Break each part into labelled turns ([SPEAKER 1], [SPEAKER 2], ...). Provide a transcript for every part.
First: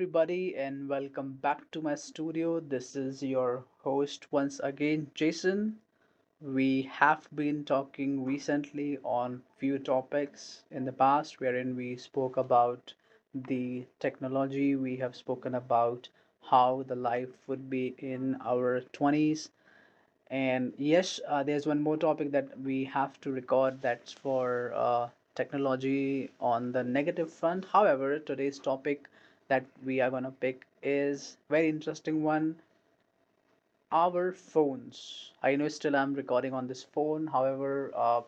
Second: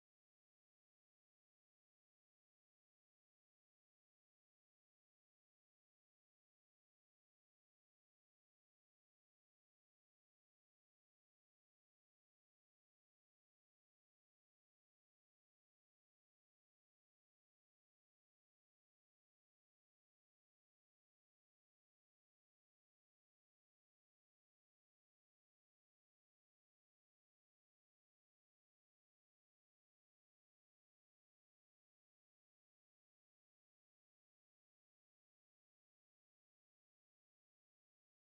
[SPEAKER 1] everybody, and welcome back to my studio. This is your host once again, Jason. We have been talking recently on few topics in the past wherein we spoke about the technology, we have spoken about how the life would be in our 20s. And yes, there's one more topic that we have to record, that's for technology on the negative front. However, today's topic that we are going to pick is very interesting one, our phones. I know still I'm recording on this phone. However,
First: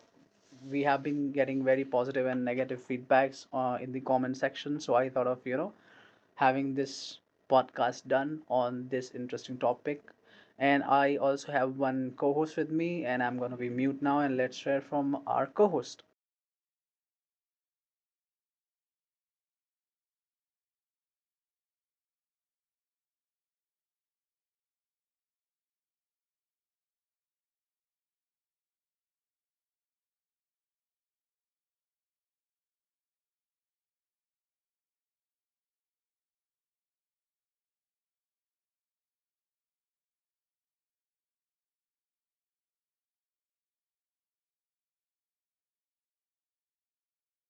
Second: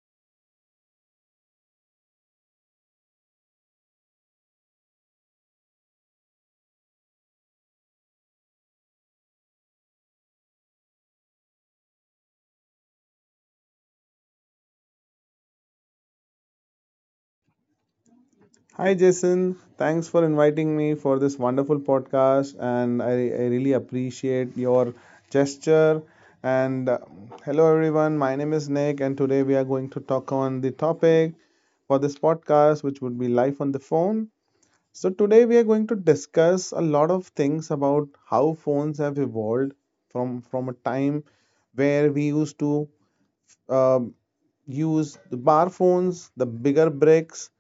[SPEAKER 1] we have been getting very positive and negative feedbacks in the comment section. So I thought of, having this podcast done on this interesting topic. And I also have one co host with me, and I'm going to be mute now and let's hear from our co host.
[SPEAKER 2] Hi, Jason. Thanks for inviting me for this wonderful podcast. And I really appreciate your gesture. And hello, everyone. My name is Nick. And today we are going to talk on the topic for this podcast, which would be life on the phone. So, today we are going to discuss a lot of things about how phones have evolved from a time where we used to um, use the bar phones, the bigger bricks,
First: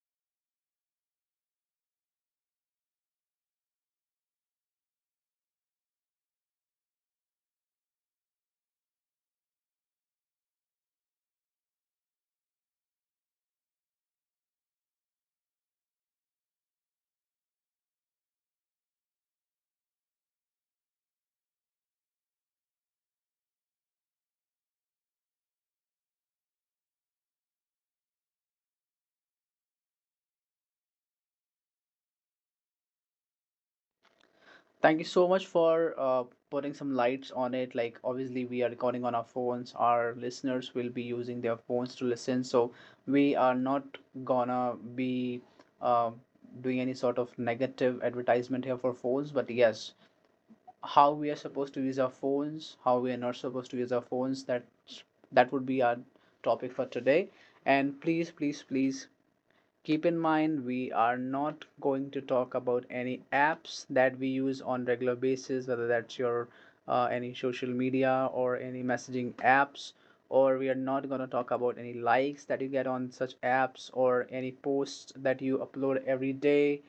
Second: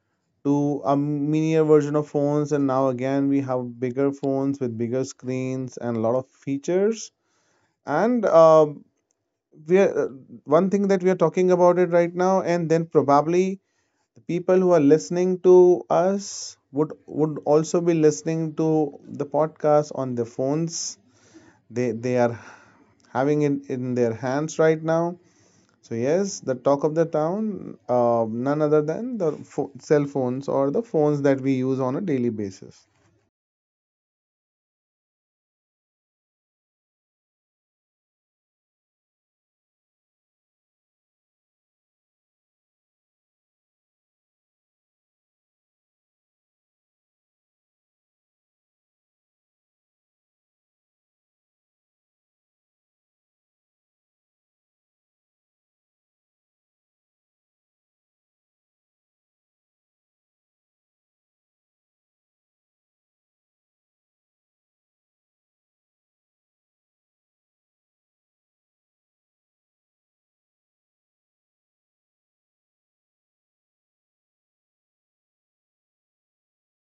[SPEAKER 2] to a miniature version of phones, and now again we have bigger phones with bigger screens and a lot of features. And um we are, uh, One thing that we are talking about it right now, and then probably the people who are listening to us would also be listening to the podcast on their phones. They are having it in their hands right now. So yes, the talk of the town, none other than the cell phones or the phones that we use on a daily basis.
[SPEAKER 1] Thank you so much for putting some lights on it. Like, obviously, we are recording on our phones. Our listeners will be using their phones to listen. So, we are not gonna be um doing any sort of negative advertisement here for phones. But yes, how we are supposed to use our phones, how we are not supposed to use our phones, that would be our topic for today. And please, please, please, keep in mind, we are not going to talk about any apps that we use on regular basis, whether that's your any social media or any messaging apps, or we are not going to talk about any likes that you get on such apps or any posts that you upload every day,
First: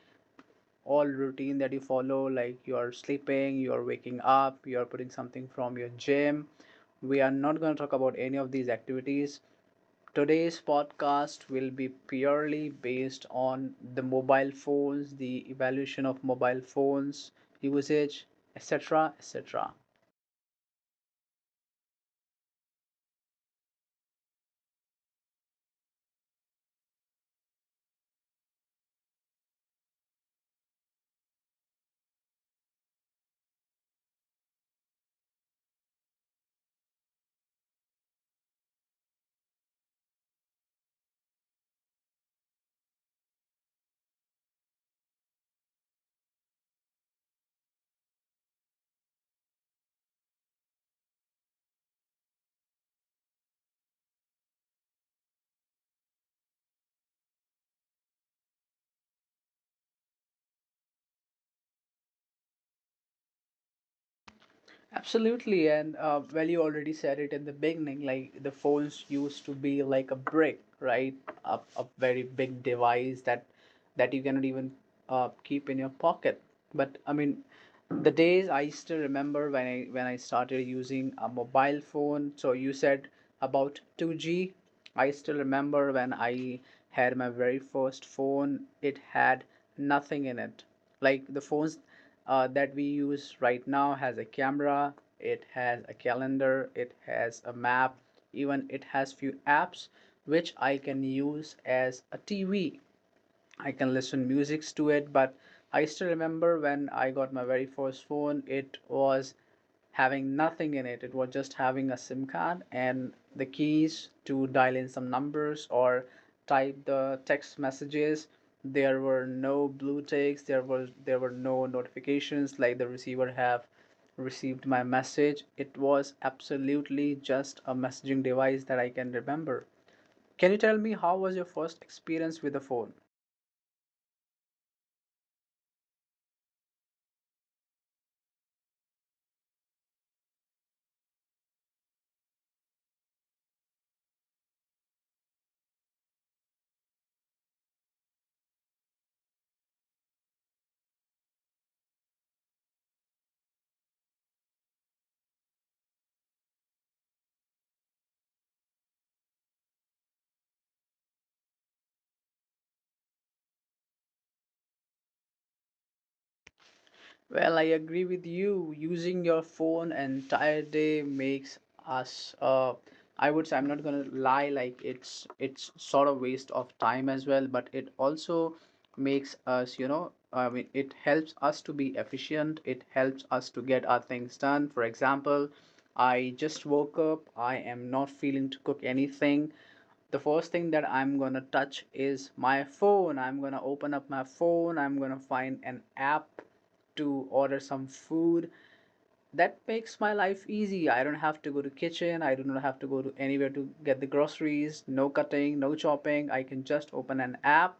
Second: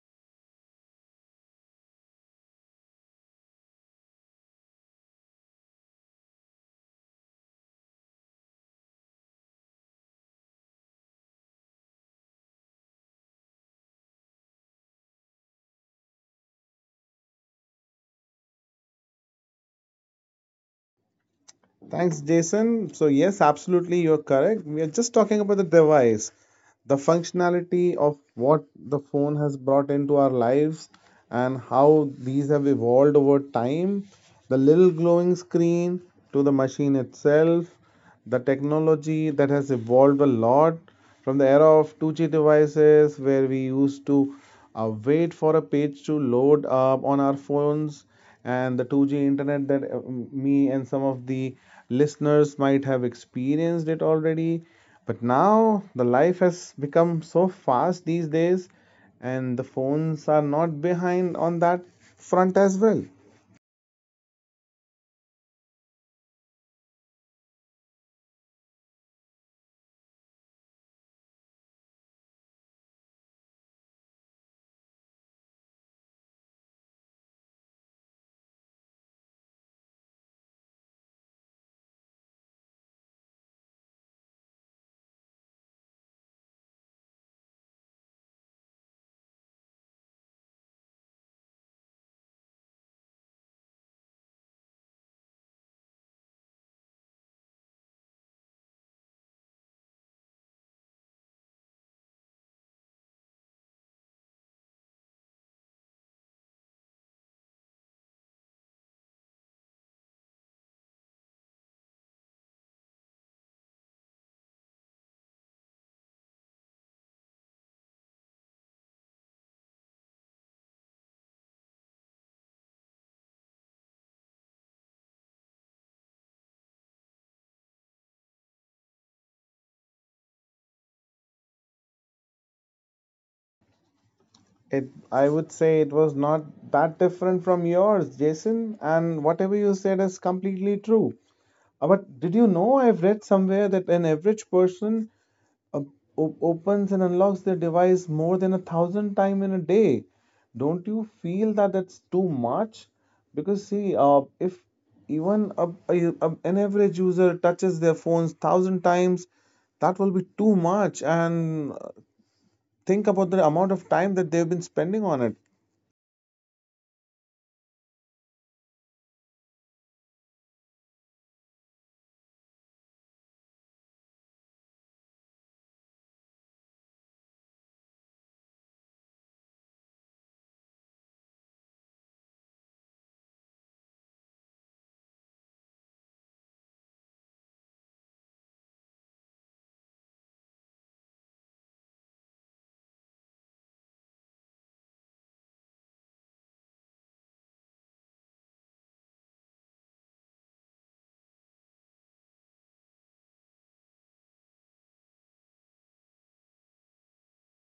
[SPEAKER 1] all routine that you follow, like you're sleeping, you're waking up, you're putting something from your gym. We are not going to talk about any of these activities. Today's podcast will be purely based on the mobile phones, the evolution of mobile phones, usage, etc. etc.
[SPEAKER 2] Thanks, Jason. So, yes, absolutely, you're correct. We are just talking about the device, the functionality of what the phone has brought into our lives and how these have evolved over time. The little glowing screen to the machine itself, the technology that has evolved a lot from the era of 2G devices where we used to wait for a page to load up on our phones, and the 2G internet that me and some of the listeners might have experienced it already. But now the life has become so fast these days, and the phones are not behind on that front as well.
[SPEAKER 1] Absolutely, and well, you already said it in the beginning. Like the phones used to be like a brick, right? A very big device that you cannot even keep in your pocket. But I mean, the days I still remember when I started using a mobile phone. So you said about 2G. I still remember when I had my very first phone. It had nothing in it. Like the phones that we use right now has a camera, it has a calendar, it has a map, even it has few apps which I can use as a TV. I can listen musics to it, but I still remember when I got my very first phone, it was having nothing in it. It was just having a SIM card and the keys to dial in some numbers or type the text messages. There were no blue ticks, there were no notifications like the receiver have received my message. It was absolutely just a messaging device that I can remember. Can you tell me how was your first experience with the phone?
[SPEAKER 2] It, I would say it was not that different from yours, Jason, and whatever you said is completely true. But did you know I've read somewhere that an average person op- op- opens and unlocks their device more than a thousand times in a day? Don't you feel that that's too much? Because see, if even a- an average user touches their phones thousand times, that will be too much. And think about the amount of time that they've been spending on it.
[SPEAKER 1] Well, I agree with you. Using your phone entire day makes us I would say I'm not gonna lie, like it's sort of waste of time as well, but it also makes us, you know, I mean it helps us to be efficient, it helps us to get our things done. For example, I just woke up, I am not feeling to cook anything, the first thing that I'm gonna touch is my phone. I'm gonna open up my phone. I'm gonna find an app to order some food. That makes my life easy. I don't have to go to kitchen. I do not have to go to anywhere to get the groceries. No cutting, no chopping. I can just open an app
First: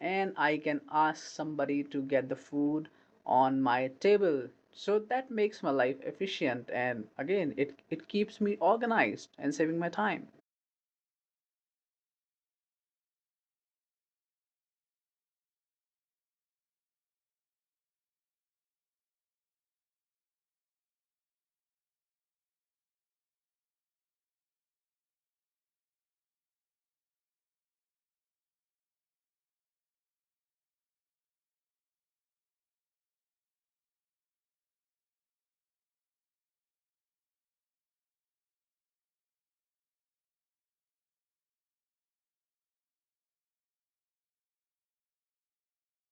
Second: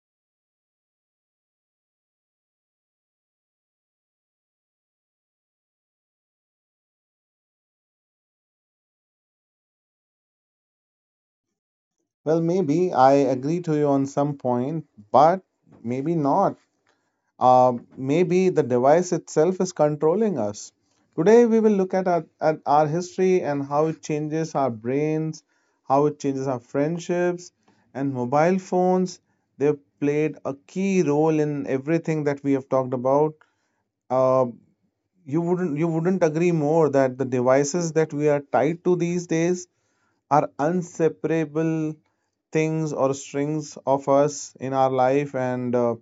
[SPEAKER 1] and I can ask somebody to get the food on my table. So that makes my life efficient and again it, it keeps me organized and saving my time.
[SPEAKER 2] Well, maybe I agree to you on some point, but maybe not. Uh, maybe the device itself is controlling us. Today, we will look at our history and how it changes our brains, how it changes our friendships, and mobile phones. They've played a key role in everything that we have talked about. Uh, you wouldn't agree more that the devices that we are tied to these days are inseparable things or strings of us in our life, and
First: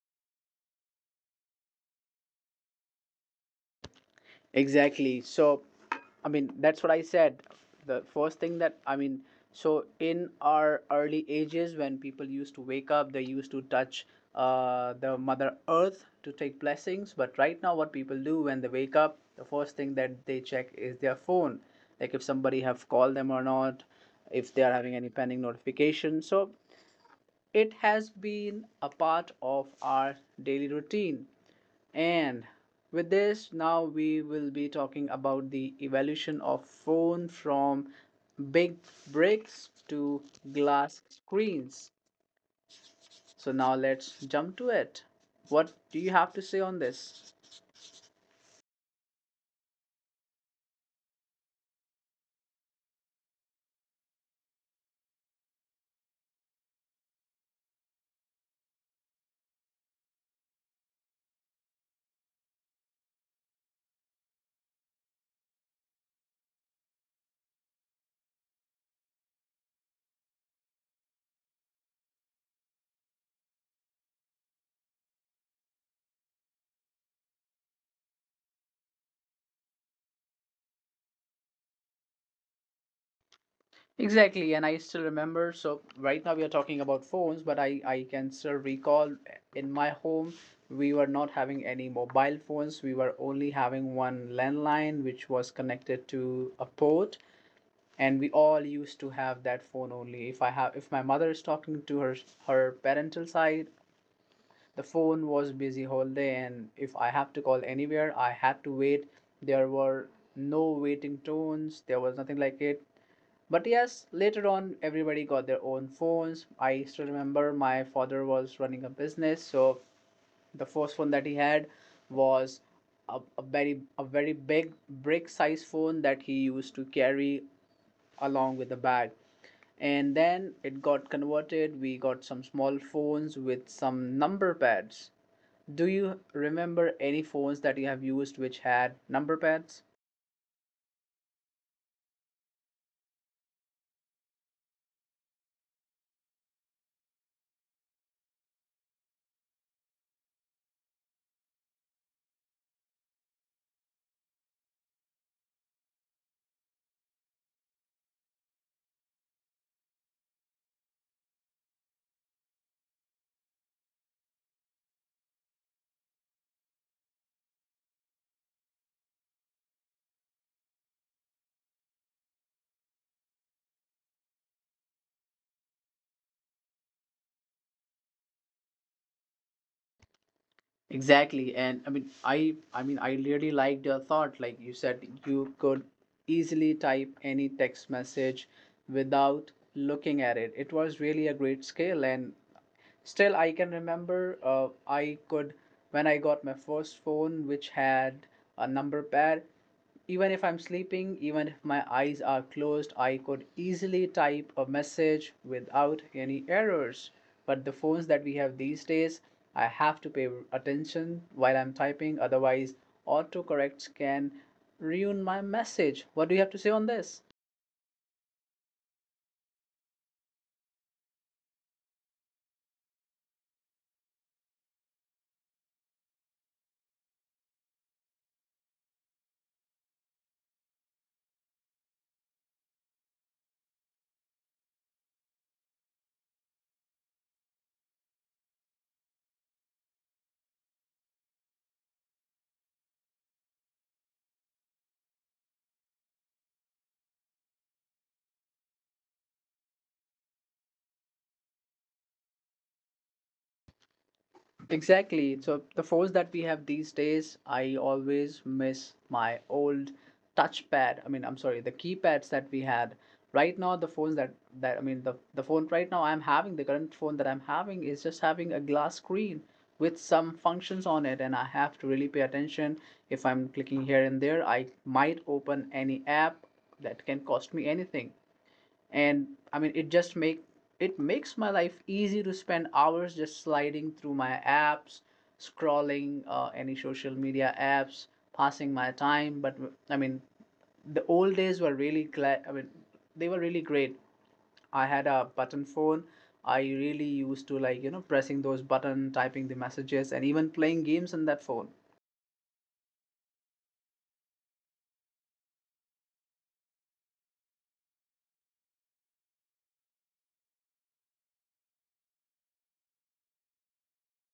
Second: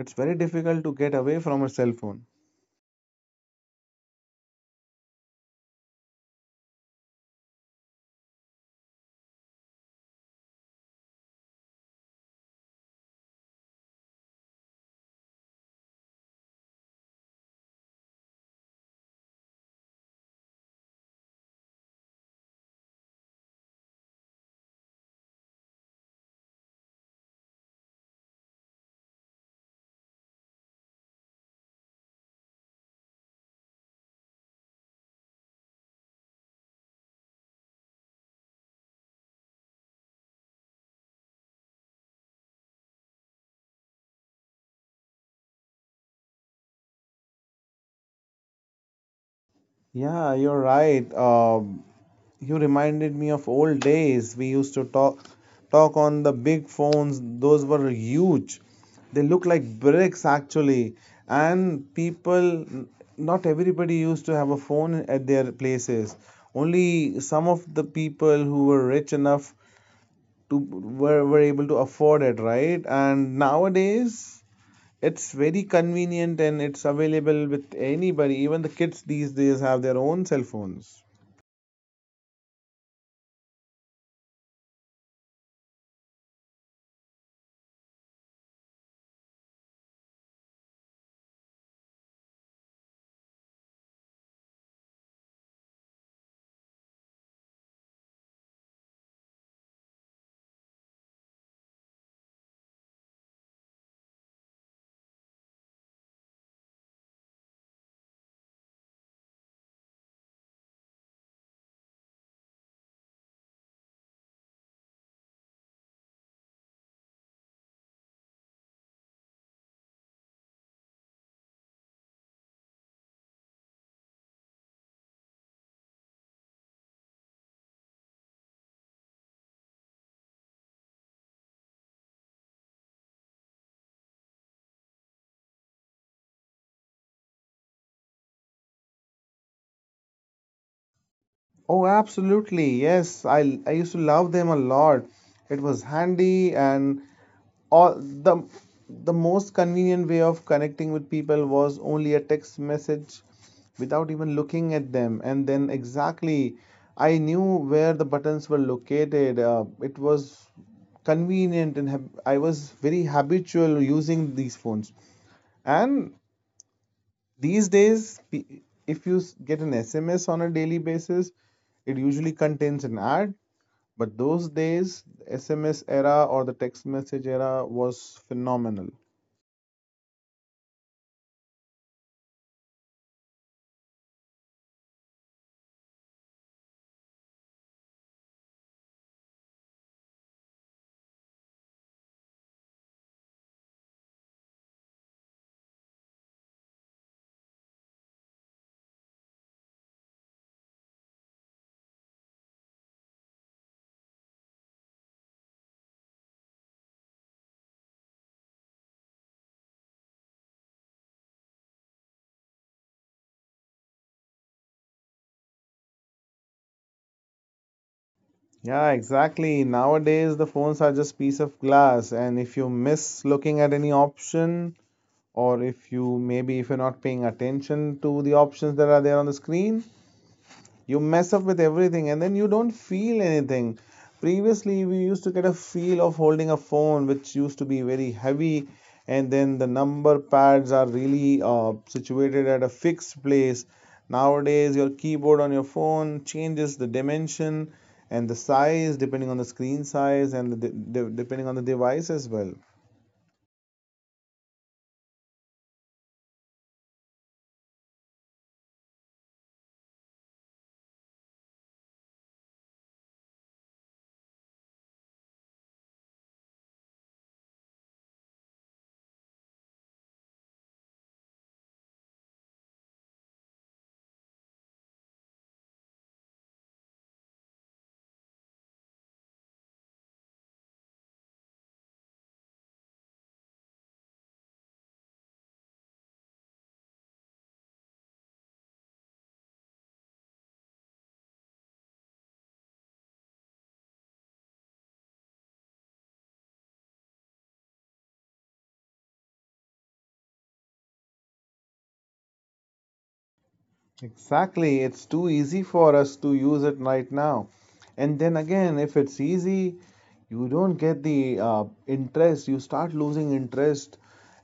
[SPEAKER 2] it's very difficult to get away from a cell phone.
[SPEAKER 1] Exactly. So, I mean, that's what I said. The first thing that, I mean, so in our early ages, when people used to wake up, they used to touch the Mother Earth to take blessings. But right now, what people do when they wake up, the first thing that they check is their phone, like if somebody have called them or not, if they are having any pending notification. So it has been a part of our daily routine. And with this, now we will be talking about the evolution of phone from big bricks to glass screens. So now let's jump to it. What do you have to say on this?
[SPEAKER 2] Yeah, you're right. You reminded me of old days. We used to talk on the big phones. Those were huge. They look like bricks actually. And people, not everybody used to have a phone at their places. Only some of the people who were rich enough to were able to afford it, right? And nowadays it's very convenient and it's available with anybody. Even the kids these days have their own cell phones.
[SPEAKER 1] Exactly, and I still remember. So right now we are talking about phones, but I can still recall eh, in my home we were not having any mobile phones. We were only having one landline which was connected to a port, and we all used to have that phone only. If I have, if my mother is talking to her parental side, the phone was busy whole day, and if I have to call anywhere, I had to wait. There were no waiting tones. There was nothing like it, but yes, later on, everybody got their own phones. I still remember my father was running a business, so the first phone that he had was a very big brick size phone that he used to carry along with the bag. And then it got converted. We got some small phones with some number pads. Do you remember any phones that you have used which had number pads?
[SPEAKER 2] Oh, absolutely. Yes, I used to love them a lot. It was handy, and all the most convenient way of connecting with people was only a text message without even looking at them, and then exactly I knew where the buttons were located. It was convenient, and I was very habitual using these phones. And these days, if you get an SMS on a daily basis, it usually contains an ad. But those days, the SMS era or the text message era was phenomenal.
[SPEAKER 1] Exactly, and I mean, I really liked your thought. Like you said, you could easily type any text message without looking at it. It was really a great skill, and still, I can remember I could, when I got my first phone, which had a number pad, even if I'm sleeping, even if my eyes are closed, I could easily type a message without any errors. But the phones that we have these days, I have to pay attention while I'm typing, otherwise, autocorrects can ruin my message. What do you have to say on this?
[SPEAKER 2] Yeah, exactly. Nowadays, the phones are just piece of glass, and if you miss looking at any option, or if you maybe if you're not paying attention to the options that are there on the screen, you mess up with everything and then you don't feel anything. Previously we used to get a feel of holding a phone which used to be very heavy, and then the number pads are really situated at a fixed place. Nowadays your keyboard on your phone changes the dimension and the size depending on the screen size, and the depending on the device as well.
[SPEAKER 1] Exactly. So the phones that we have these days, I always miss my old touchpad. I mean, I'm sorry, the keypads that we had. Right now, the phones that that I mean, the phone right now I'm having, the current phone that I'm having is just having a glass screen with some functions on it, and I have to really pay attention. If I'm clicking here and there, I might open any app that can cost me anything. And I mean it makes my life easy to spend hours just sliding through my apps, scrolling any social media apps, passing my time. But I mean, the old days were really glad, I mean, they were really great. I had a button phone. I really used to like, you know, pressing those button, typing the messages, and even playing games on that phone.
[SPEAKER 2] Exactly. It's too easy for us to use it right now. And then again, if it's easy, you don't get the interest. You start losing interest.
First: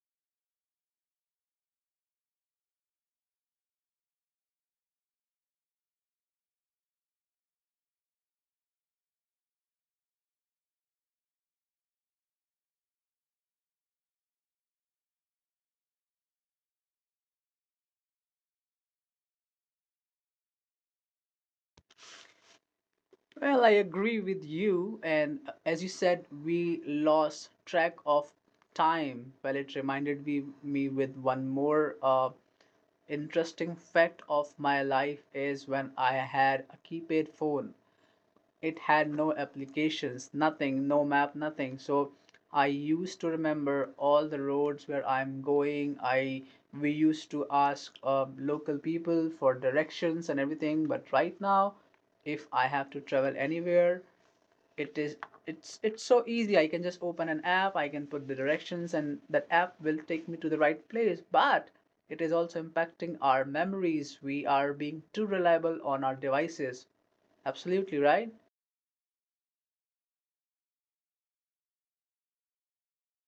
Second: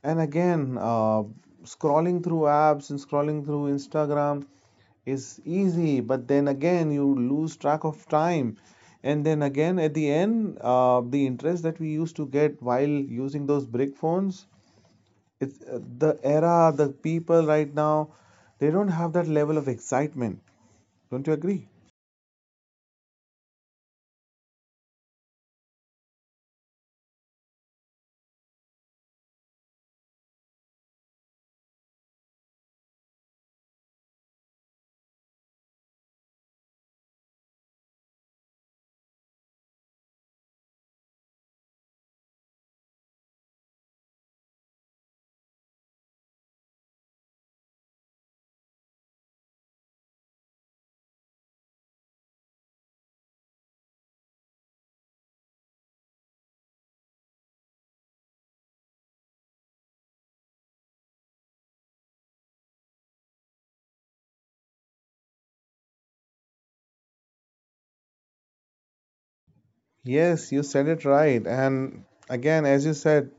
[SPEAKER 2] And again, scrolling through apps and scrolling through Instagram is easy. But then again, you lose track of time. And then again, at the end, the interest that we used to get while using those brick phones, it's the era, the people right now, they don't have that level of excitement. Don't you agree?
[SPEAKER 1] Well, I agree with you. And as you said, we lost track of time. Well, it reminded me with one more interesting fact of my life is when I had a keypad phone. It had no applications, nothing, no map, nothing. So I used to remember all the roads where I'm going. I we used to ask local people for directions and everything. But right now, if I have to travel anywhere, it is it's so easy, I can just open an app, I can put the directions and that app will take me to the right place. But it is also impacting our memories, we are being too reliable on our devices, absolutely right.
[SPEAKER 2] Yes, you said it right. And again, as you said,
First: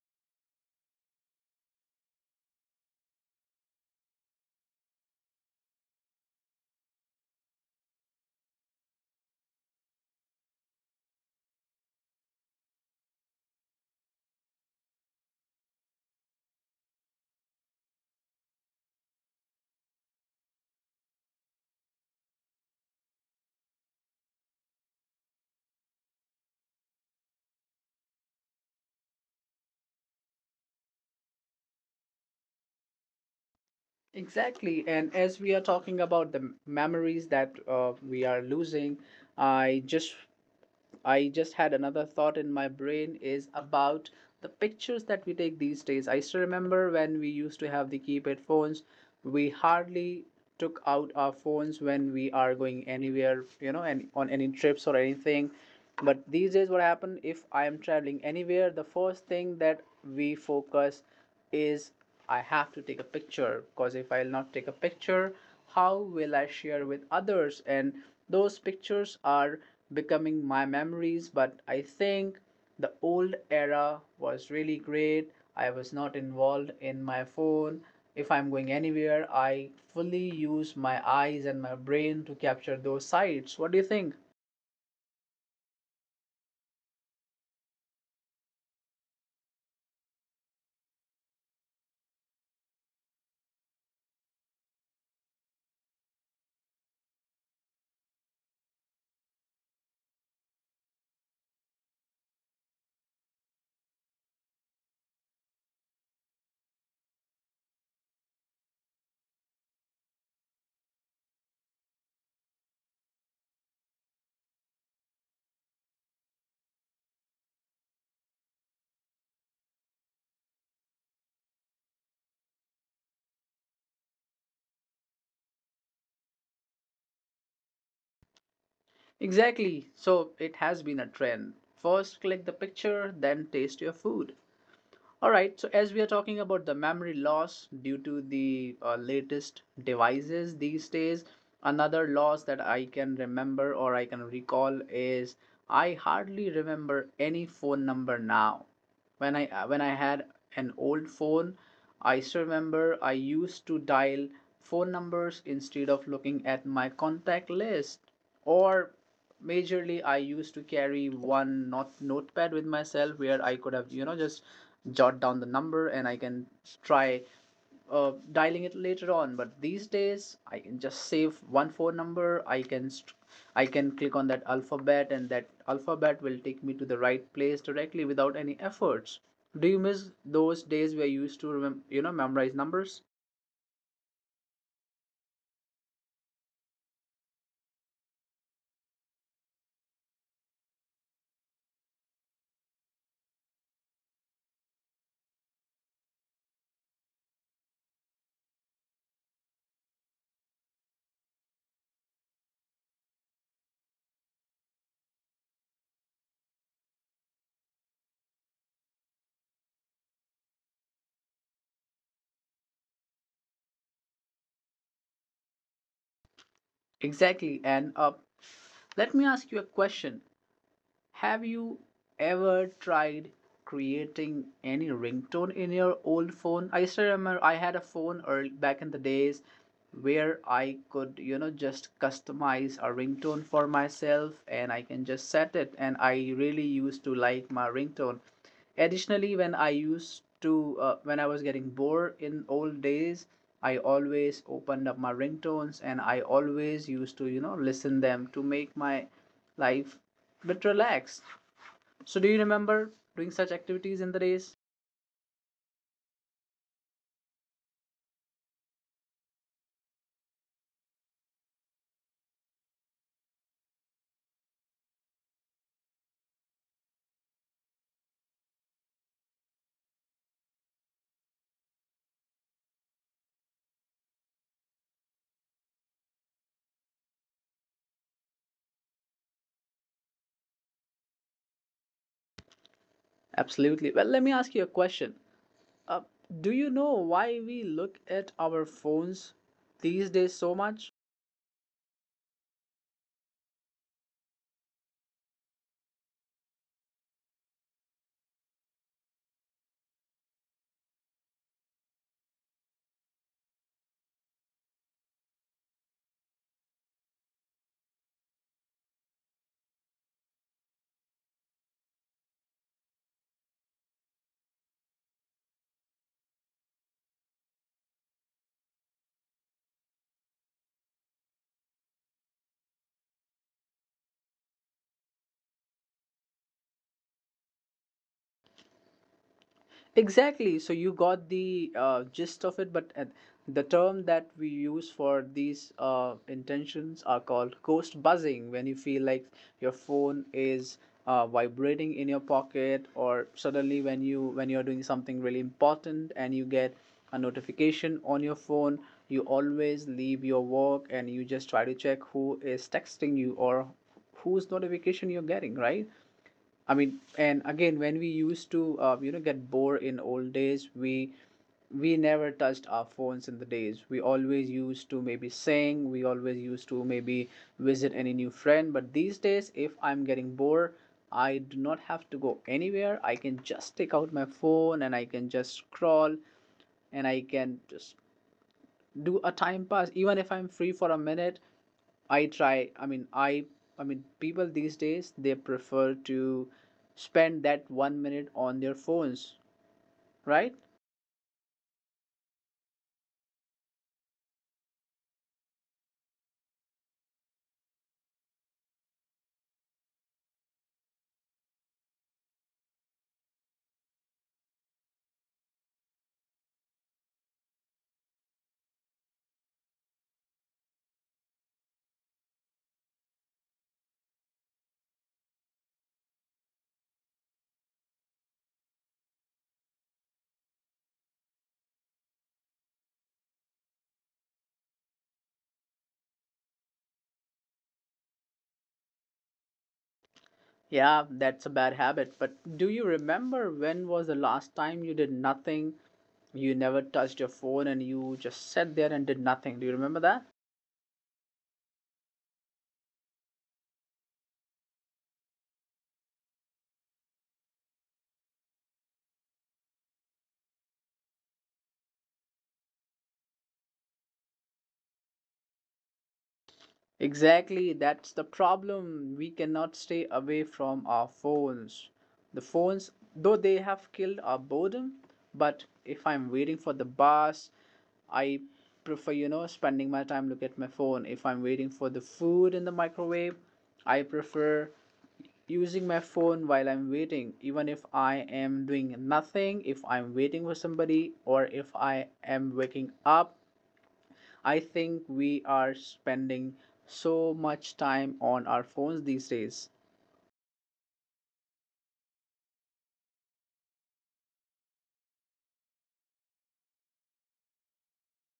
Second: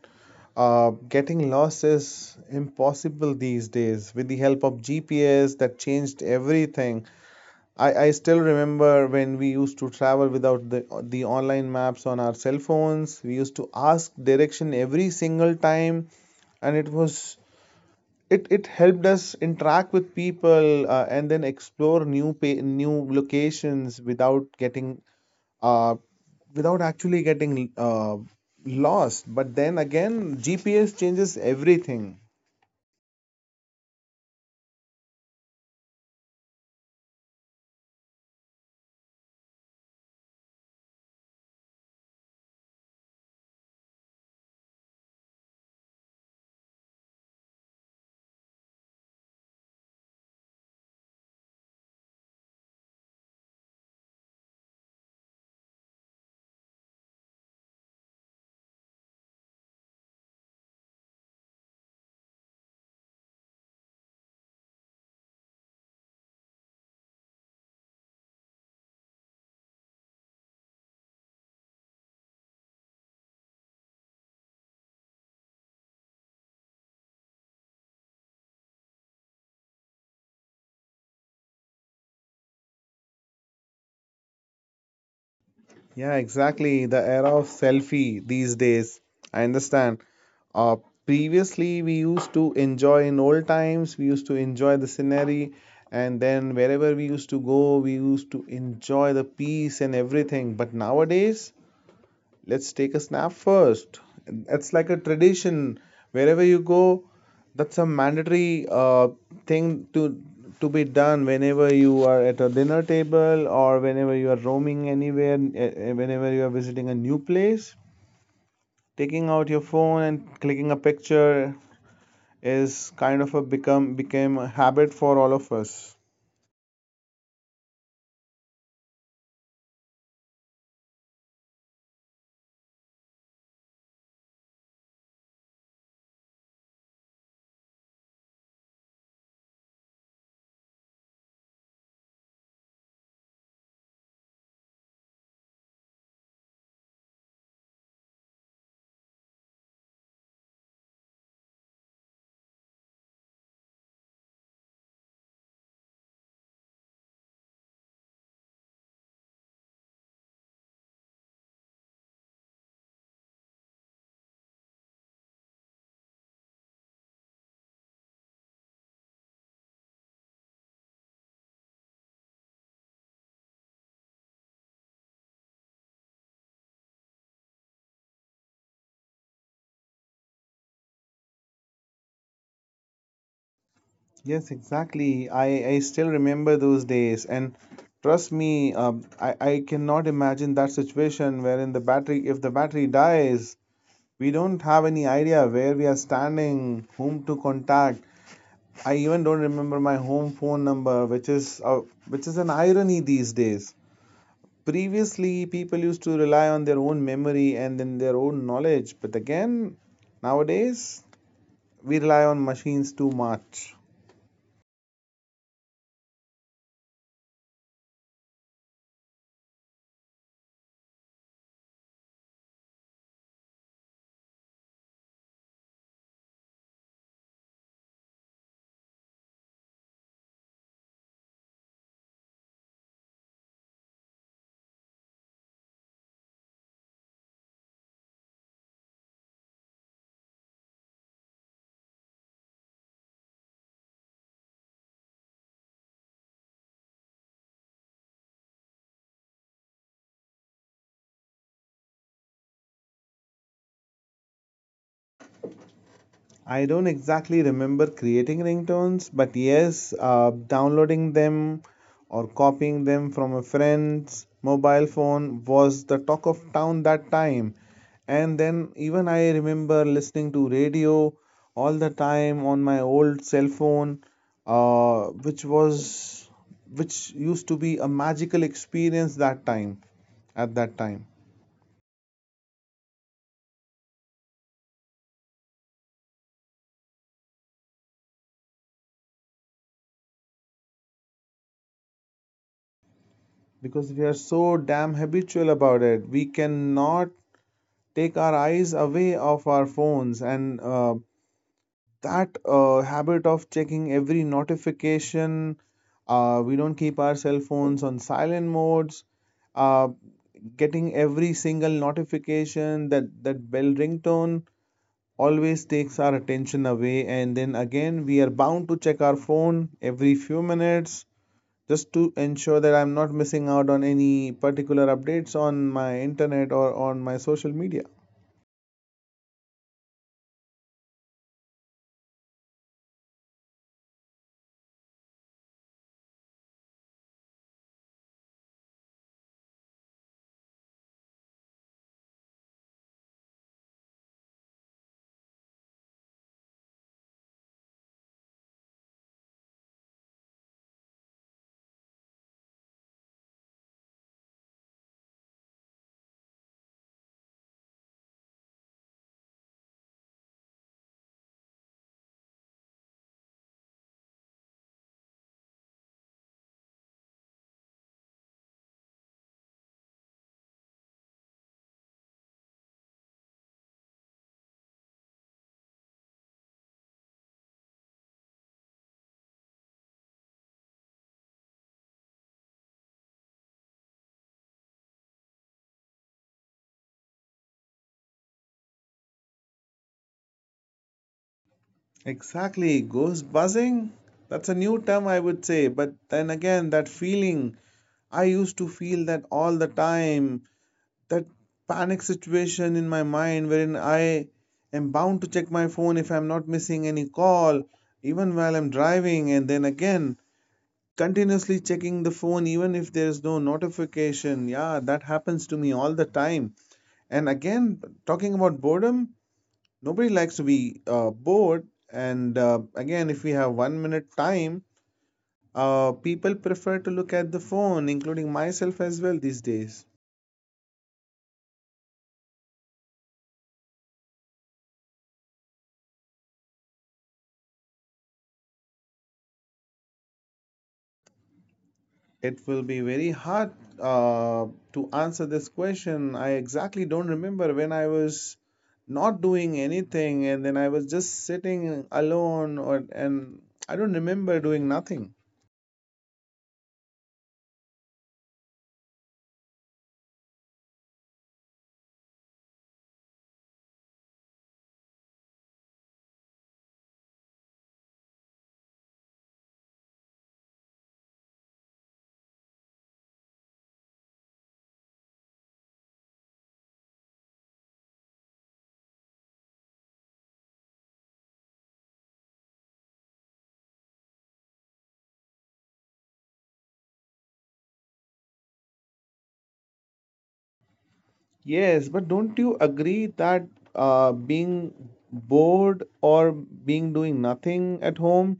[SPEAKER 2] getting lost is impossible these days with the help of GPS. That changed everything. I still remember when we used to travel without the online maps on our cell phones, we used to ask direction every single time. And it was, it helped us interact with people, and then explore new locations without getting uh without actually getting lost. But then again, GPS changes everything.
[SPEAKER 1] Exactly, and as we are talking about the memories that we are losing, i just I just had another thought in my brain is about the pictures that we take these days. I still remember when we used to have the keypad phones, we hardly took out our phones when we are going anywhere, you know, and on any trips or anything. But these days, what happened if I am traveling anywhere, the first thing that we focus is I have to take a picture because if I'll not take a picture, how will I share with others? And those pictures are becoming my memories. But I think the old era was really great. I was not involved in my phone. If I'm going anywhere, I fully use my eyes and my brain to capture those sights. What do you think?
[SPEAKER 2] Yeah, exactly, the era of selfie these days. I understand. Uh, previously we used to enjoy, in old times we used to enjoy the scenery, and then wherever we used to go we used to enjoy the peace and everything. But nowadays, let's take a snap first. It's like a tradition. Wherever you go, that's a mandatory thing to be done whenever you are at a dinner table, or whenever you are roaming anywhere, whenever you are visiting a new place. Taking out your phone and clicking a picture is kind of a become became a habit for all of us.
[SPEAKER 1] Exactly. So it has been a trend. First, click the picture, then taste your food. All right, so as we are talking about the memory loss due to the latest devices these days, another loss that I can remember or I can recall is I hardly remember any phone number now. When I had an old phone, I still remember I used to dial phone numbers instead of looking at my contact list, or majorly I used to carry one not notepad with myself where I could have, just jot down the number, and I can try dialing it later on. But these days I can just save one phone number, I can click on that alphabet and that alphabet will take me to the right place directly without any efforts. Do you miss those days where you used to memorize numbers?
[SPEAKER 2] Yes, exactly. I still remember those days. And trust me, I cannot imagine that situation wherein the battery, if the battery dies, we don't have any idea where we are standing, whom to contact. I even don't remember my home phone number, which is an irony these days. Previously, people used to rely on their own memory and then their own knowledge. But again, nowadays, we rely on machines too much.
[SPEAKER 1] Exactly. And let me ask you a question. Have you ever tried creating any ringtone in your old phone? I still remember I had a phone early, back in the days where I could, just customize a ringtone for myself and I can just set it. And I really used to like my ringtone. Additionally, when I was getting bored in old days, I always opened up my ringtones and I always used to, listen them to make my life a bit relaxed. So, do you remember doing such activities in the days?
[SPEAKER 2] I don't exactly remember creating ringtones, but yes, downloading them or copying them from a friend's mobile phone was the talk of town that time. And then even I remember listening to radio all the time on my old cell phone, uh, which was which used to be a magical experience that time at that time.
[SPEAKER 1] Absolutely. Well, let me ask you a question. Uh, do you know why we look at our phones these days so much?
[SPEAKER 2] Because we are so damn habitual about it. We cannot take our eyes away of our phones, and that habit of checking every notification, we don't keep our cell phones on silent modes. Uh, getting every single notification, that bell ringtone always takes our attention away, and then again we are bound to check our phone every few minutes just to ensure that I'm not missing out on any particular updates on my internet or on my social media.
[SPEAKER 1] Exactly. So you got the gist of it, but the term that we use for these intentions are called ghost buzzing. When you feel like your phone is vibrating in your pocket, or suddenly when you are doing something really important and you get a notification on your phone, you always leave your work and you just try to check who is texting you, or whose notification you're getting, right? I mean, and again, when we used to, get bored in old days, we never touched our phones in the days. We always used to maybe sing. We always used to maybe visit any new friend. But these days, if I'm getting bored, I do not have to go anywhere. I can just take out my phone and I can just scroll, and I can just do a time pass. Even if I'm free for a minute, I I mean, people these days, they prefer to spend that one minute on their phones, right?
[SPEAKER 2] Exactly. Ghost buzzing? That's a new term, I would say. But then again, that feeling, I used to feel that all the time. That panic situation in my mind wherein I am bound to check my phone if I'm not missing any call, even while I'm driving. And then again, continuously checking the phone, even if there is no notification. Yeah, that happens to me all the time. And again, talking about boredom, nobody likes to be bored. And again, if we have 1 minute time, people prefer to look at the phone, including myself as well these days.
[SPEAKER 1] Yeah, that's a bad habit. But do you remember when was the last time you did nothing, you never touched your phone and you just sat there and did nothing? Do you remember that?
[SPEAKER 2] It will be very hard uh, to answer this question. I exactly don't remember when I was not doing anything and then I was just sitting alone or and I don't remember doing nothing.
[SPEAKER 1] Exactly, that's the problem. We cannot stay away from our phones. The phones, though they have killed our boredom, but if I'm waiting for the bus, I prefer, spending my time look at my phone. If I'm waiting for the food in the microwave, I prefer using my phone while I'm waiting. Even if I am doing nothing, if I'm waiting for somebody, or if I am waking up, I think we are spending so much time on our phones these days.
[SPEAKER 2] Yes, but don't you agree that being bored or being doing nothing at home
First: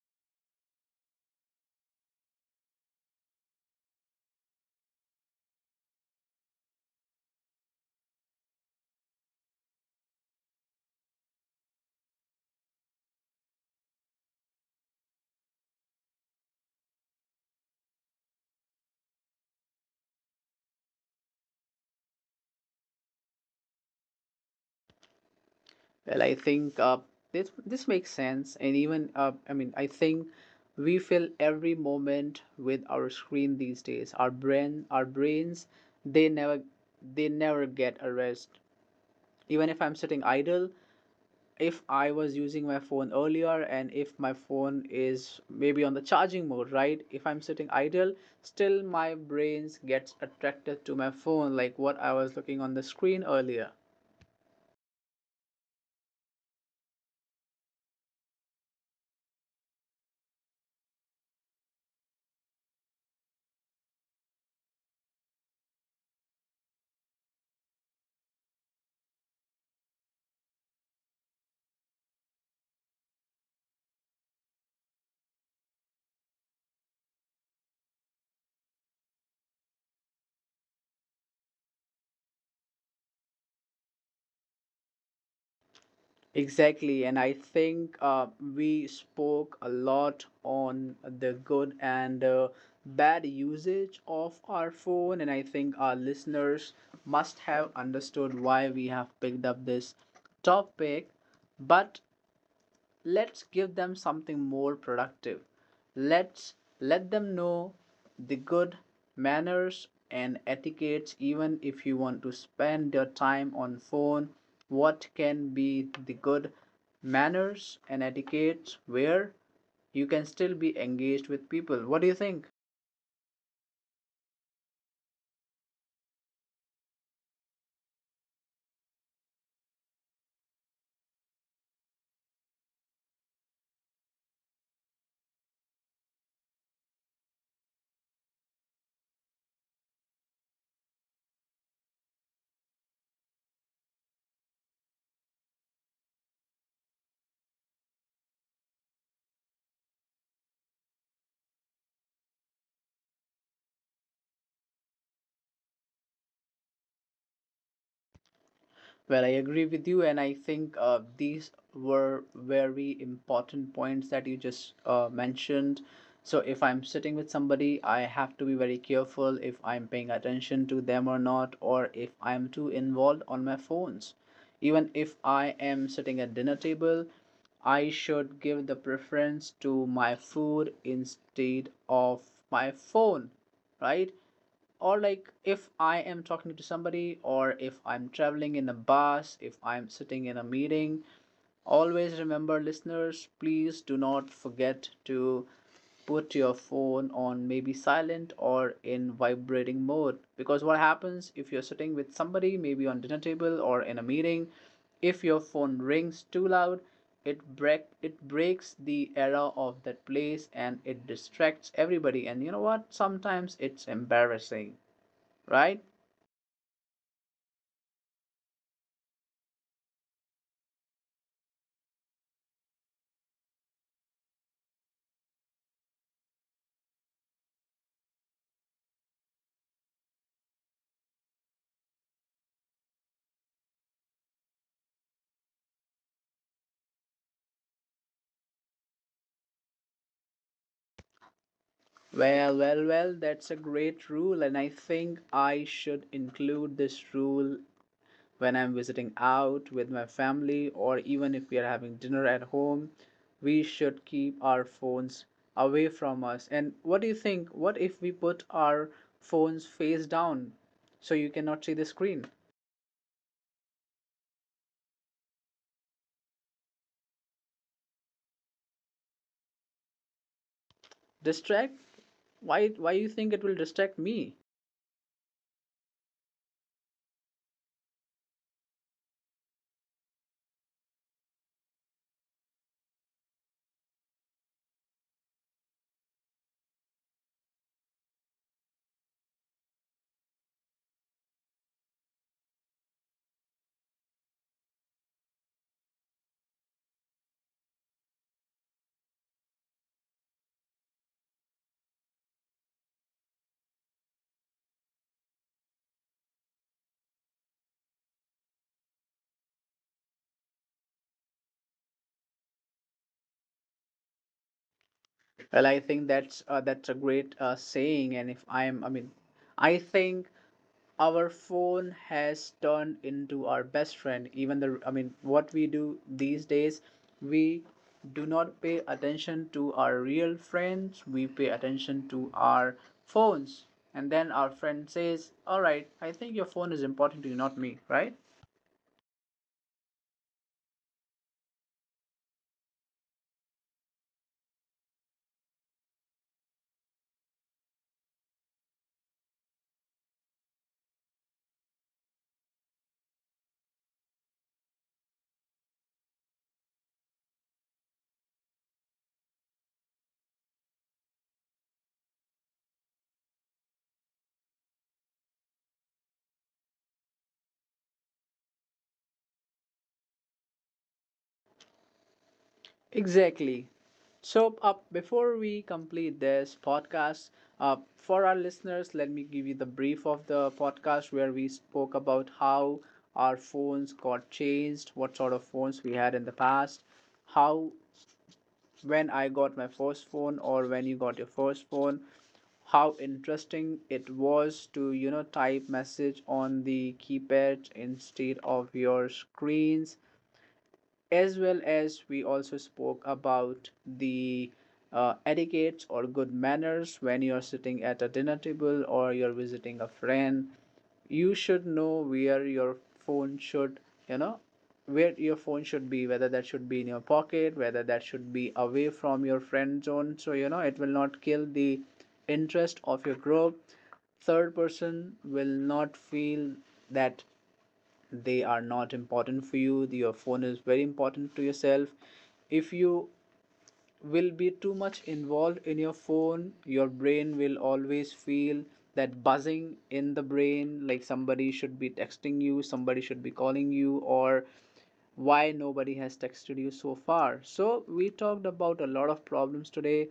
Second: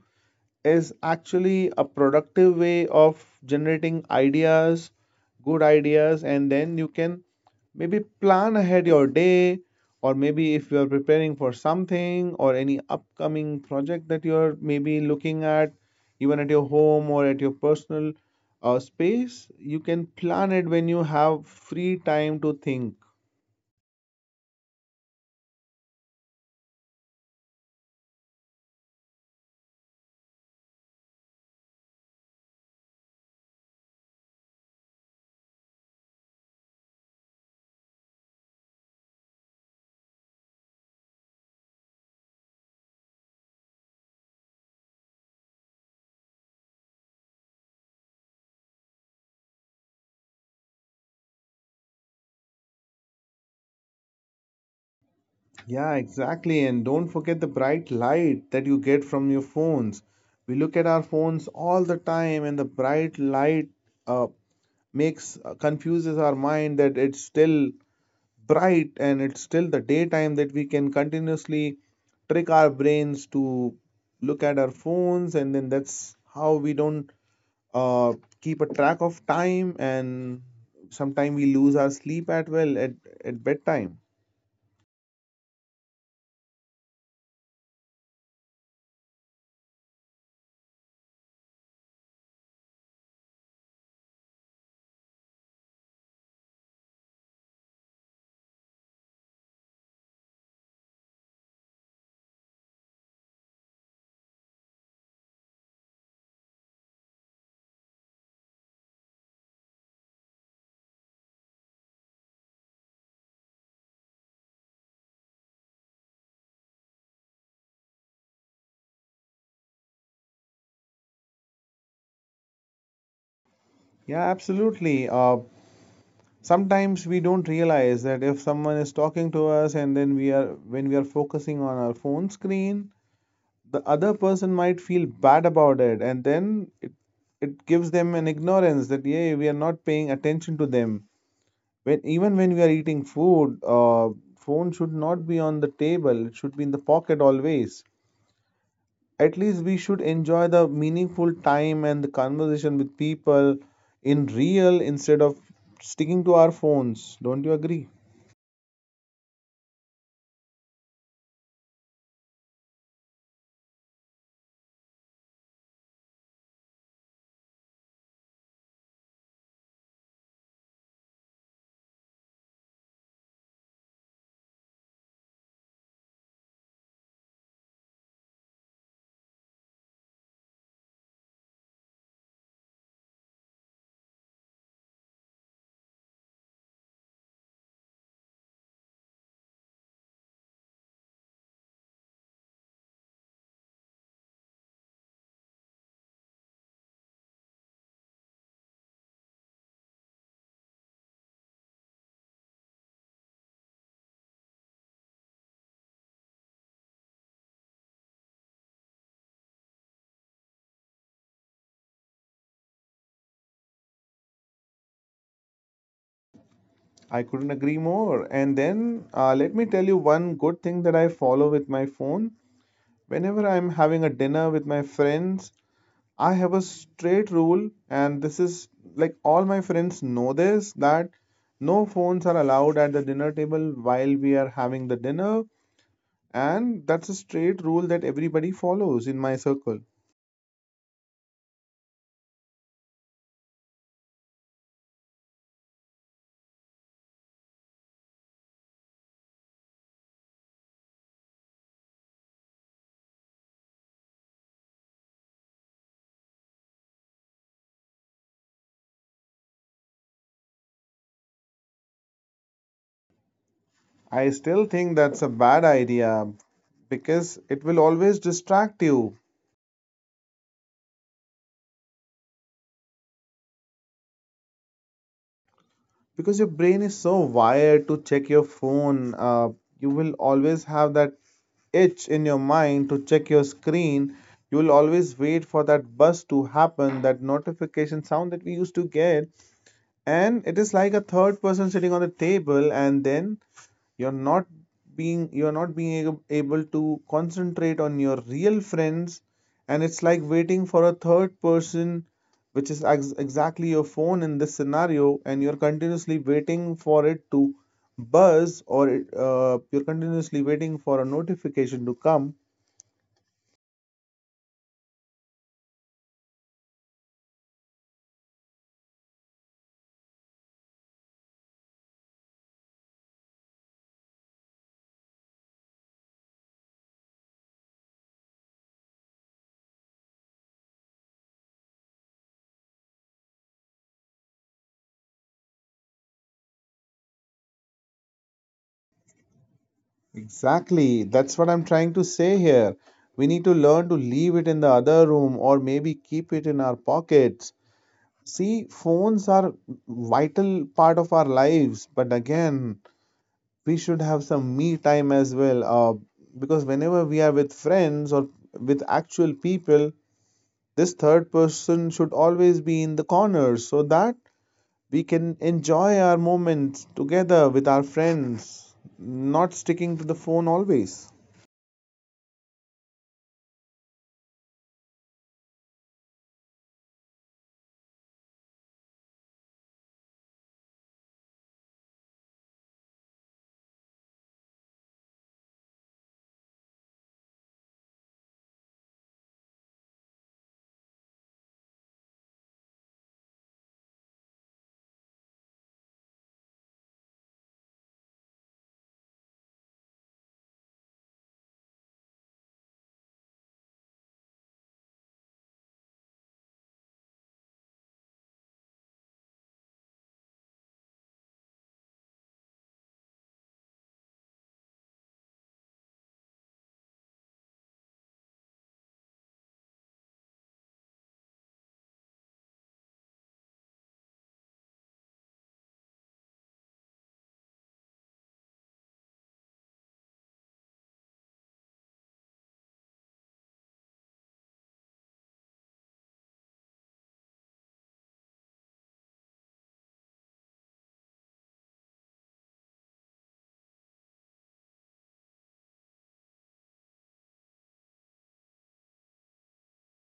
[SPEAKER 2] is actually a productive way of generating ideas, good ideas, and then you can maybe plan ahead your day, or maybe if you are preparing for something or any upcoming project that you're maybe looking at, even at your home or at your personal space, you can plan it when you have free time to think.
[SPEAKER 1] Well, I think this makes sense, and even I mean, I think we fill every moment with our screen these days. Our brains, they never they never get a rest. Even if I'm sitting idle, if I was using my phone earlier and if my phone is maybe on the charging mode, right? If I'm sitting idle, still my brains gets attracted to my phone, like what I was looking on the screen earlier.
[SPEAKER 2] Yeah, exactly. And don't forget the bright light that you get from your phones. We look at our phones all the time, and the bright light uh, makes confuses our mind that it's still bright and it's still the daytime that we can continuously trick our brains to look at our phones, and then that's how we don't uh, keep a track of time, and sometimes we lose our sleep at well, at bedtime.
[SPEAKER 1] Exactly, and I think we spoke a lot on the good and bad usage of our phone, and I think our listeners must have understood why we have picked up this topic. But let's give them something more productive. Let's let them know the good manners and etiquettes. Even if you want to spend your time on phone, what can be the good manners and etiquettes where you can still be engaged with people? What do you think?
[SPEAKER 2] Yeah, absolutely. Sometimes we don't realize that if someone is talking to us and then we are when we are focusing on our phone screen, the other person might feel bad about it, and then it gives them an ignorance that yeah, we are not paying attention to them. When even when we are eating food, phone should not be on the table, it should be in the pocket always. At least we should enjoy the meaningful time and the conversation with people in real, instead of sticking to our phones. Don't you agree?
[SPEAKER 1] Well, I agree with you, and I think these were very important points that you just mentioned. So, if I'm sitting with somebody, I have to be very careful if I'm paying attention to them or not, or if I'm too involved on my phones. Even if I am sitting at dinner table, I should give the preference to my food instead of my phone, right? Or like if I am talking to somebody, or if I'm traveling in a bus, if I'm sitting in a meeting, always remember, listeners, please do not forget to put your phone on maybe silent or in vibrating mode. Because what happens if you're sitting with somebody maybe on dinner table or in a meeting, if your phone rings too loud, it breaks the era of that place and it distracts everybody, and you know what, sometimes it's embarrassing. Right?
[SPEAKER 2] I couldn't agree more. And then let me tell you one good thing that I follow with my phone. Whenever I'm having a dinner with my friends, I have a straight rule, and this is like all my friends know this, that no phones are allowed at the dinner table while we are having the dinner. And that's a straight rule that everybody follows in my circle.
[SPEAKER 1] Well, well, well, that's a great rule, and I think I should include this rule when I'm visiting out with my family, or even if we are having dinner at home. We should keep our phones away from us. And what do you think? What if we put our phones face down so you cannot see the screen?
[SPEAKER 2] I still think that's a bad idea because it will always distract you.
[SPEAKER 1] Distract? Why you think it will distract me?
[SPEAKER 2] Because your brain is so wired to check your phone, you will always have that itch in your mind to check your screen. You will always wait for that buzz to happen, that notification sound that we used to get. And it is like a third person sitting on the table, and then you're not you're not being able to concentrate on your real friends. And it's like waiting for a third person, which is exactly your phone in this scenario, and you're continuously waiting for it to buzz. You're continuously waiting for a notification to come.
[SPEAKER 1] Well, I think that's a great saying, and if I'm, I mean, I think our phone has turned into our best friend. Even the I mean what we do these days, we do not pay attention to our real friends, we pay attention to our phones, and then our friend says, all right, I think your phone is important to you, not me, right?
[SPEAKER 2] Exactly. That's what I'm trying to say here. We need to learn to leave it in the other room or maybe keep it in our pockets. See, phones are vital part of our lives, but again, we should have some me time as well. Because whenever we are with friends or with actual people, this third person should always be in the corner so that we can enjoy our moments together with our friends, not sticking to the phone always.
[SPEAKER 1] Exactly. So, before we complete this podcast, for our listeners, let me give you the brief of the podcast, where we spoke about how our phones got changed, what sort of phones we had in the past, how when I got my first phone or when you got your first phone, how interesting it was to, type message on the keypad instead of your screens. As well as we also spoke about the etiquettes or good manners when you're sitting at a dinner table or you're visiting a friend. You should know where your phone should, you know where your phone should be, whether that should be in your pocket, whether that should be away from your friend zone, so you know it will not kill the interest of your group. Third person will not feel that they are not important for you, your phone is very important to yourself. If you will be too much involved in your phone, your brain will always feel that buzzing in the brain, like somebody should be texting you, somebody should be calling you, or why nobody has texted you so far. So we talked about a lot of problems today.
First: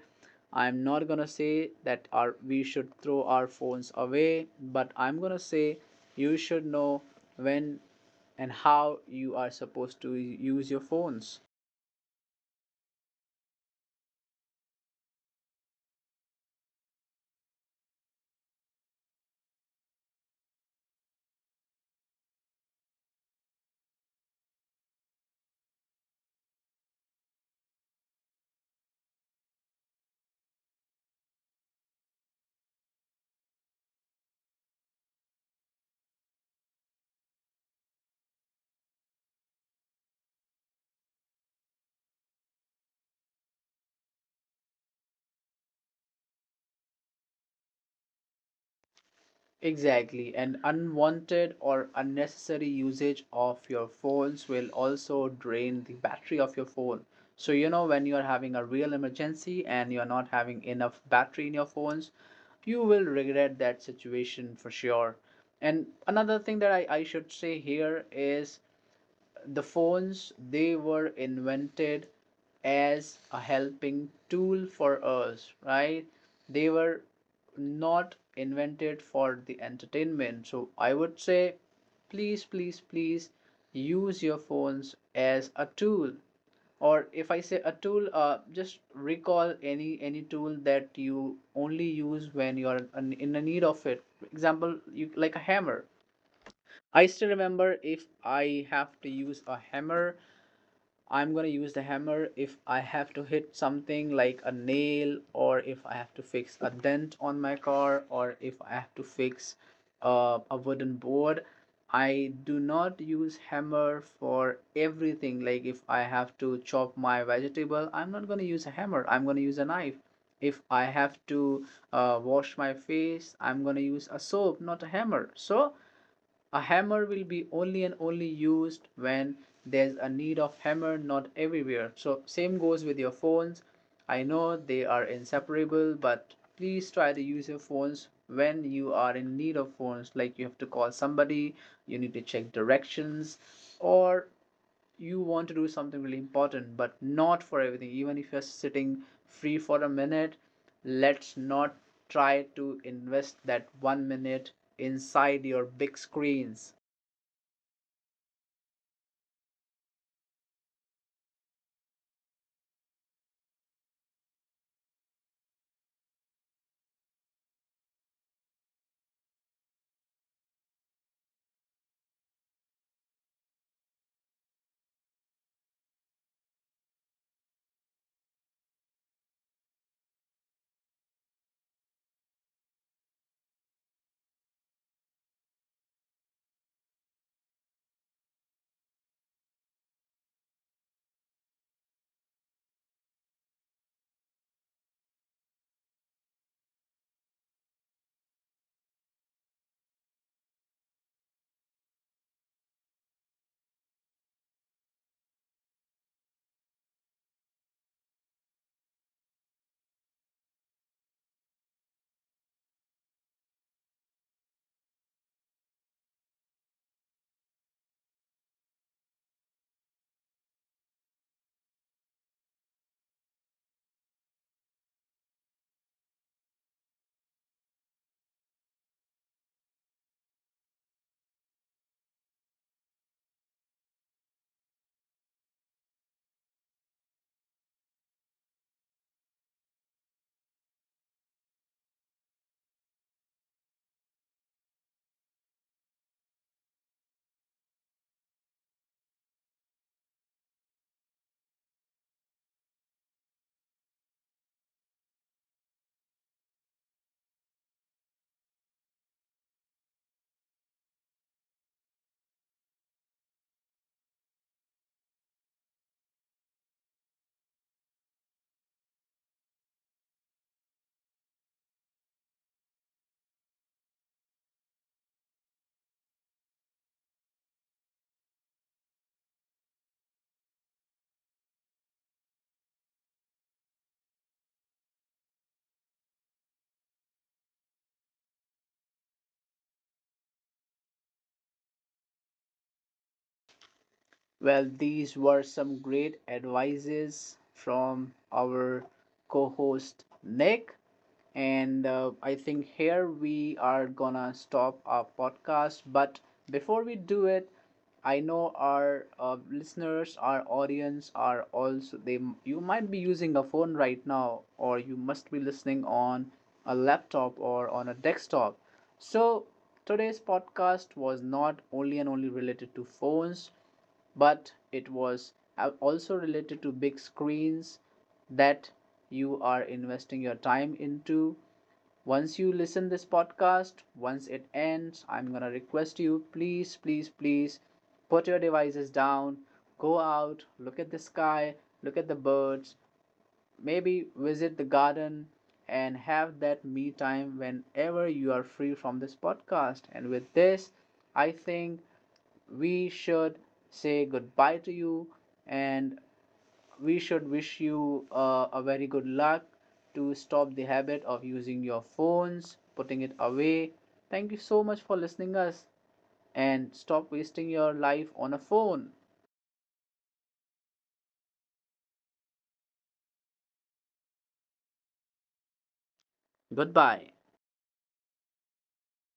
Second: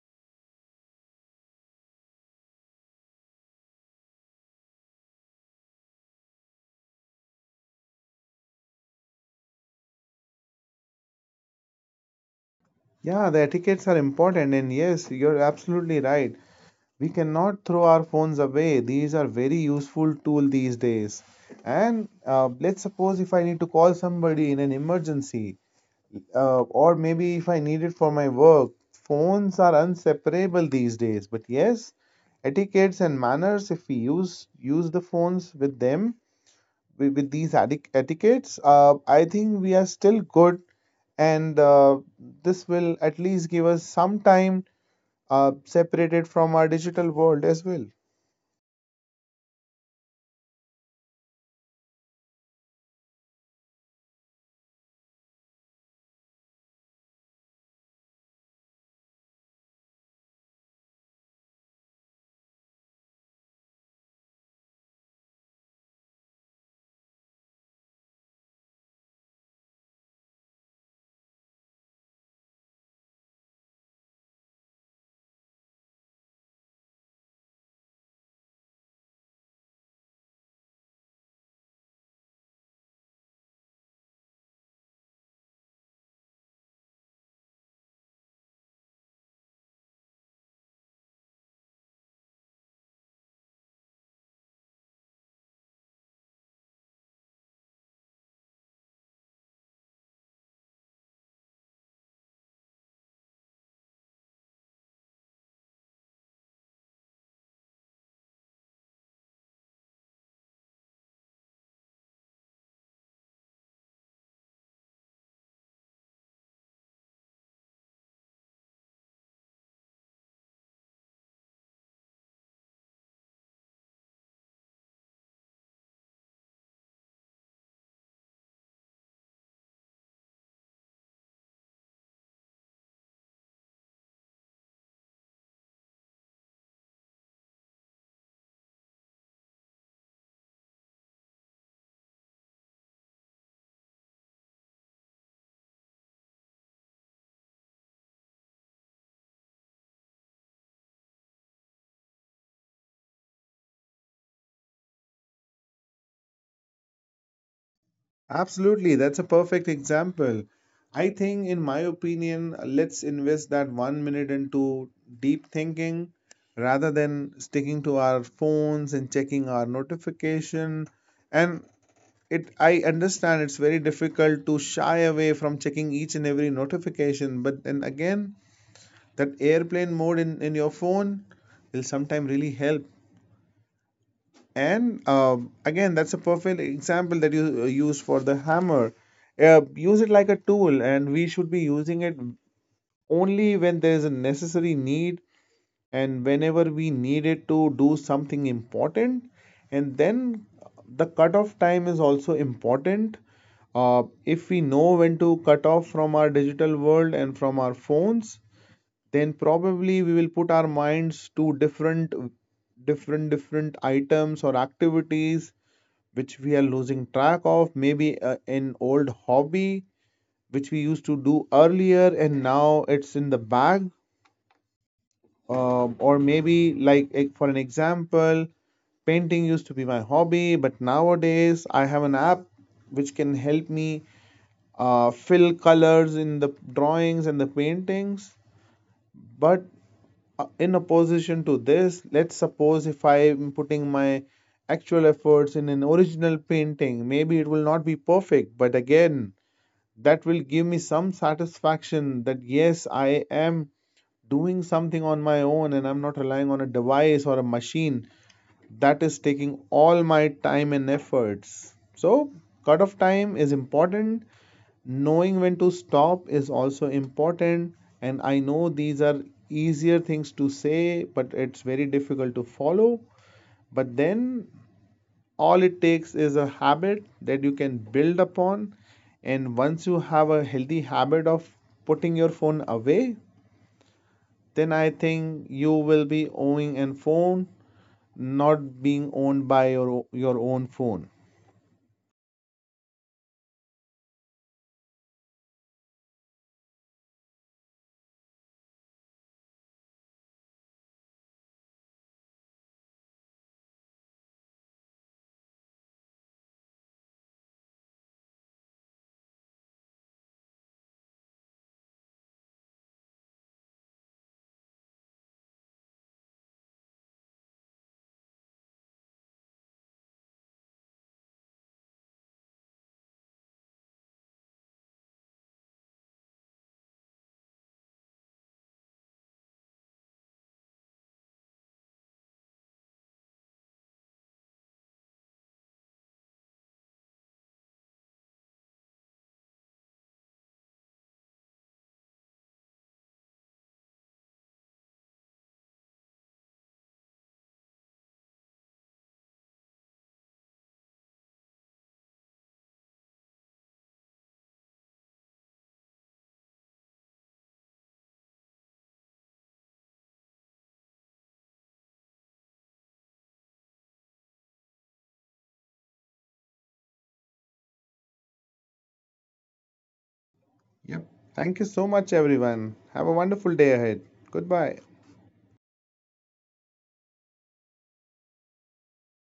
[SPEAKER 1] I'm not gonna say that our we should throw our phones away, but I'm gonna say you should know when and how you are supposed to use your phones.
[SPEAKER 2] Yeah, the etiquettes are important, and yes, you're absolutely right. We cannot throw our phones away. These are very useful tool these days. And let's suppose if I need to call somebody in an emergency, or maybe if I need it for my work, phones are inseparable these days. But yes, etiquettes and manners, if we use the phones with them, with these etiquettes, I think we are still good, and this will at least give us some time separated from our digital world as well.
[SPEAKER 1] Exactly. And unwanted or unnecessary usage of your phones will also drain the battery of your phone. So, you know, when you are having a real emergency and you're not having enough battery in your phones, you will regret that situation for sure. And another thing that I should say here is the phones, they were invented as a helping tool for us, right? They were not invented for the entertainment. So I would say, please please please use your phones as a tool. Or if I say a tool, just recall any tool that you only use when you are in a need of it. For example, you like a hammer. I still remember if I have to use a hammer, I'm gonna use the hammer. If I have to hit something like a nail, or if I have to fix a dent on my car, or if I have to fix a wooden board, I do not use hammer for everything. Like if I have to chop my vegetable, I'm not gonna use a hammer. I'm gonna use a knife. If I have to wash my face, I'm gonna use a soap, not a hammer. So a hammer will be only and only used when there's a need of hammer, not everywhere. So same goes with your phones. I know they are inseparable, but please try to use your phones when you are in need of phones. Like you have to call somebody, you need to check directions, or you want to do something really important, but not for everything. Even if you're sitting free for a minute, let's not try to invest that one minute inside your big screens.
[SPEAKER 2] Absolutely, that's a perfect example. I think, in my opinion, let's invest that one minute into deep thinking rather than sticking to our phones and checking our notification. And it, I understand it's very difficult to shy away from checking each and every notification, but then again, that airplane mode in your phone will sometime really help. And again, that's a perfect example that you use for the hammer. Use it like a tool, and we should be using it only when there is a necessary need, and whenever we needed to do something important. And then the cutoff time is also important. If we know when to cut off from our digital world and from our phones, then probably we will put our minds to different items or activities which we are losing track of. Maybe an old hobby which we used to do earlier, and now it's in the bag. Or maybe, like, for an example, painting used to be my hobby, but nowadays I have an app which can help me fill colors in the drawings and the paintings. But in opposition to this, let's suppose if I am putting my actual efforts in an original painting, maybe it will not be perfect, but again, that will give me some satisfaction that yes, I am doing something on my own, and I'm not relying on a device or a machine that is taking all my time and efforts. So, cut off time is important, knowing when to stop is also important. And I know these are easier things to say, but it's very difficult to follow. But then all it takes is a habit that you can build upon, and once you have a healthy habit of putting your phone away, then I think you will be owning a phone, not being owned by your own phone.
[SPEAKER 1] Well, these were some great advices from our co host Nick. And I think here we are gonna stop our podcast. But before we do it, I know our listeners, our audience are also they. You might be using a phone right now, or you must be listening on a laptop or on a desktop. So today's podcast was not only and only related to phones, but it was also related to big screens that you are investing your time into. Once you listen this podcast, once it ends, I'm gonna request you, please please please put your devices down, go out, look at the sky, look at the birds, maybe visit the garden, and have that me time whenever you are free from this podcast. And with this, I think we should say goodbye to you, and we should wish you a very good luck to stop the habit of using your phones, putting it away. Thank you so much for listening us, and stop wasting your life on a phone.
[SPEAKER 2] Yep. Thank you so much, everyone. Have a wonderful day ahead. Goodbye.
[SPEAKER 1] Goodbye.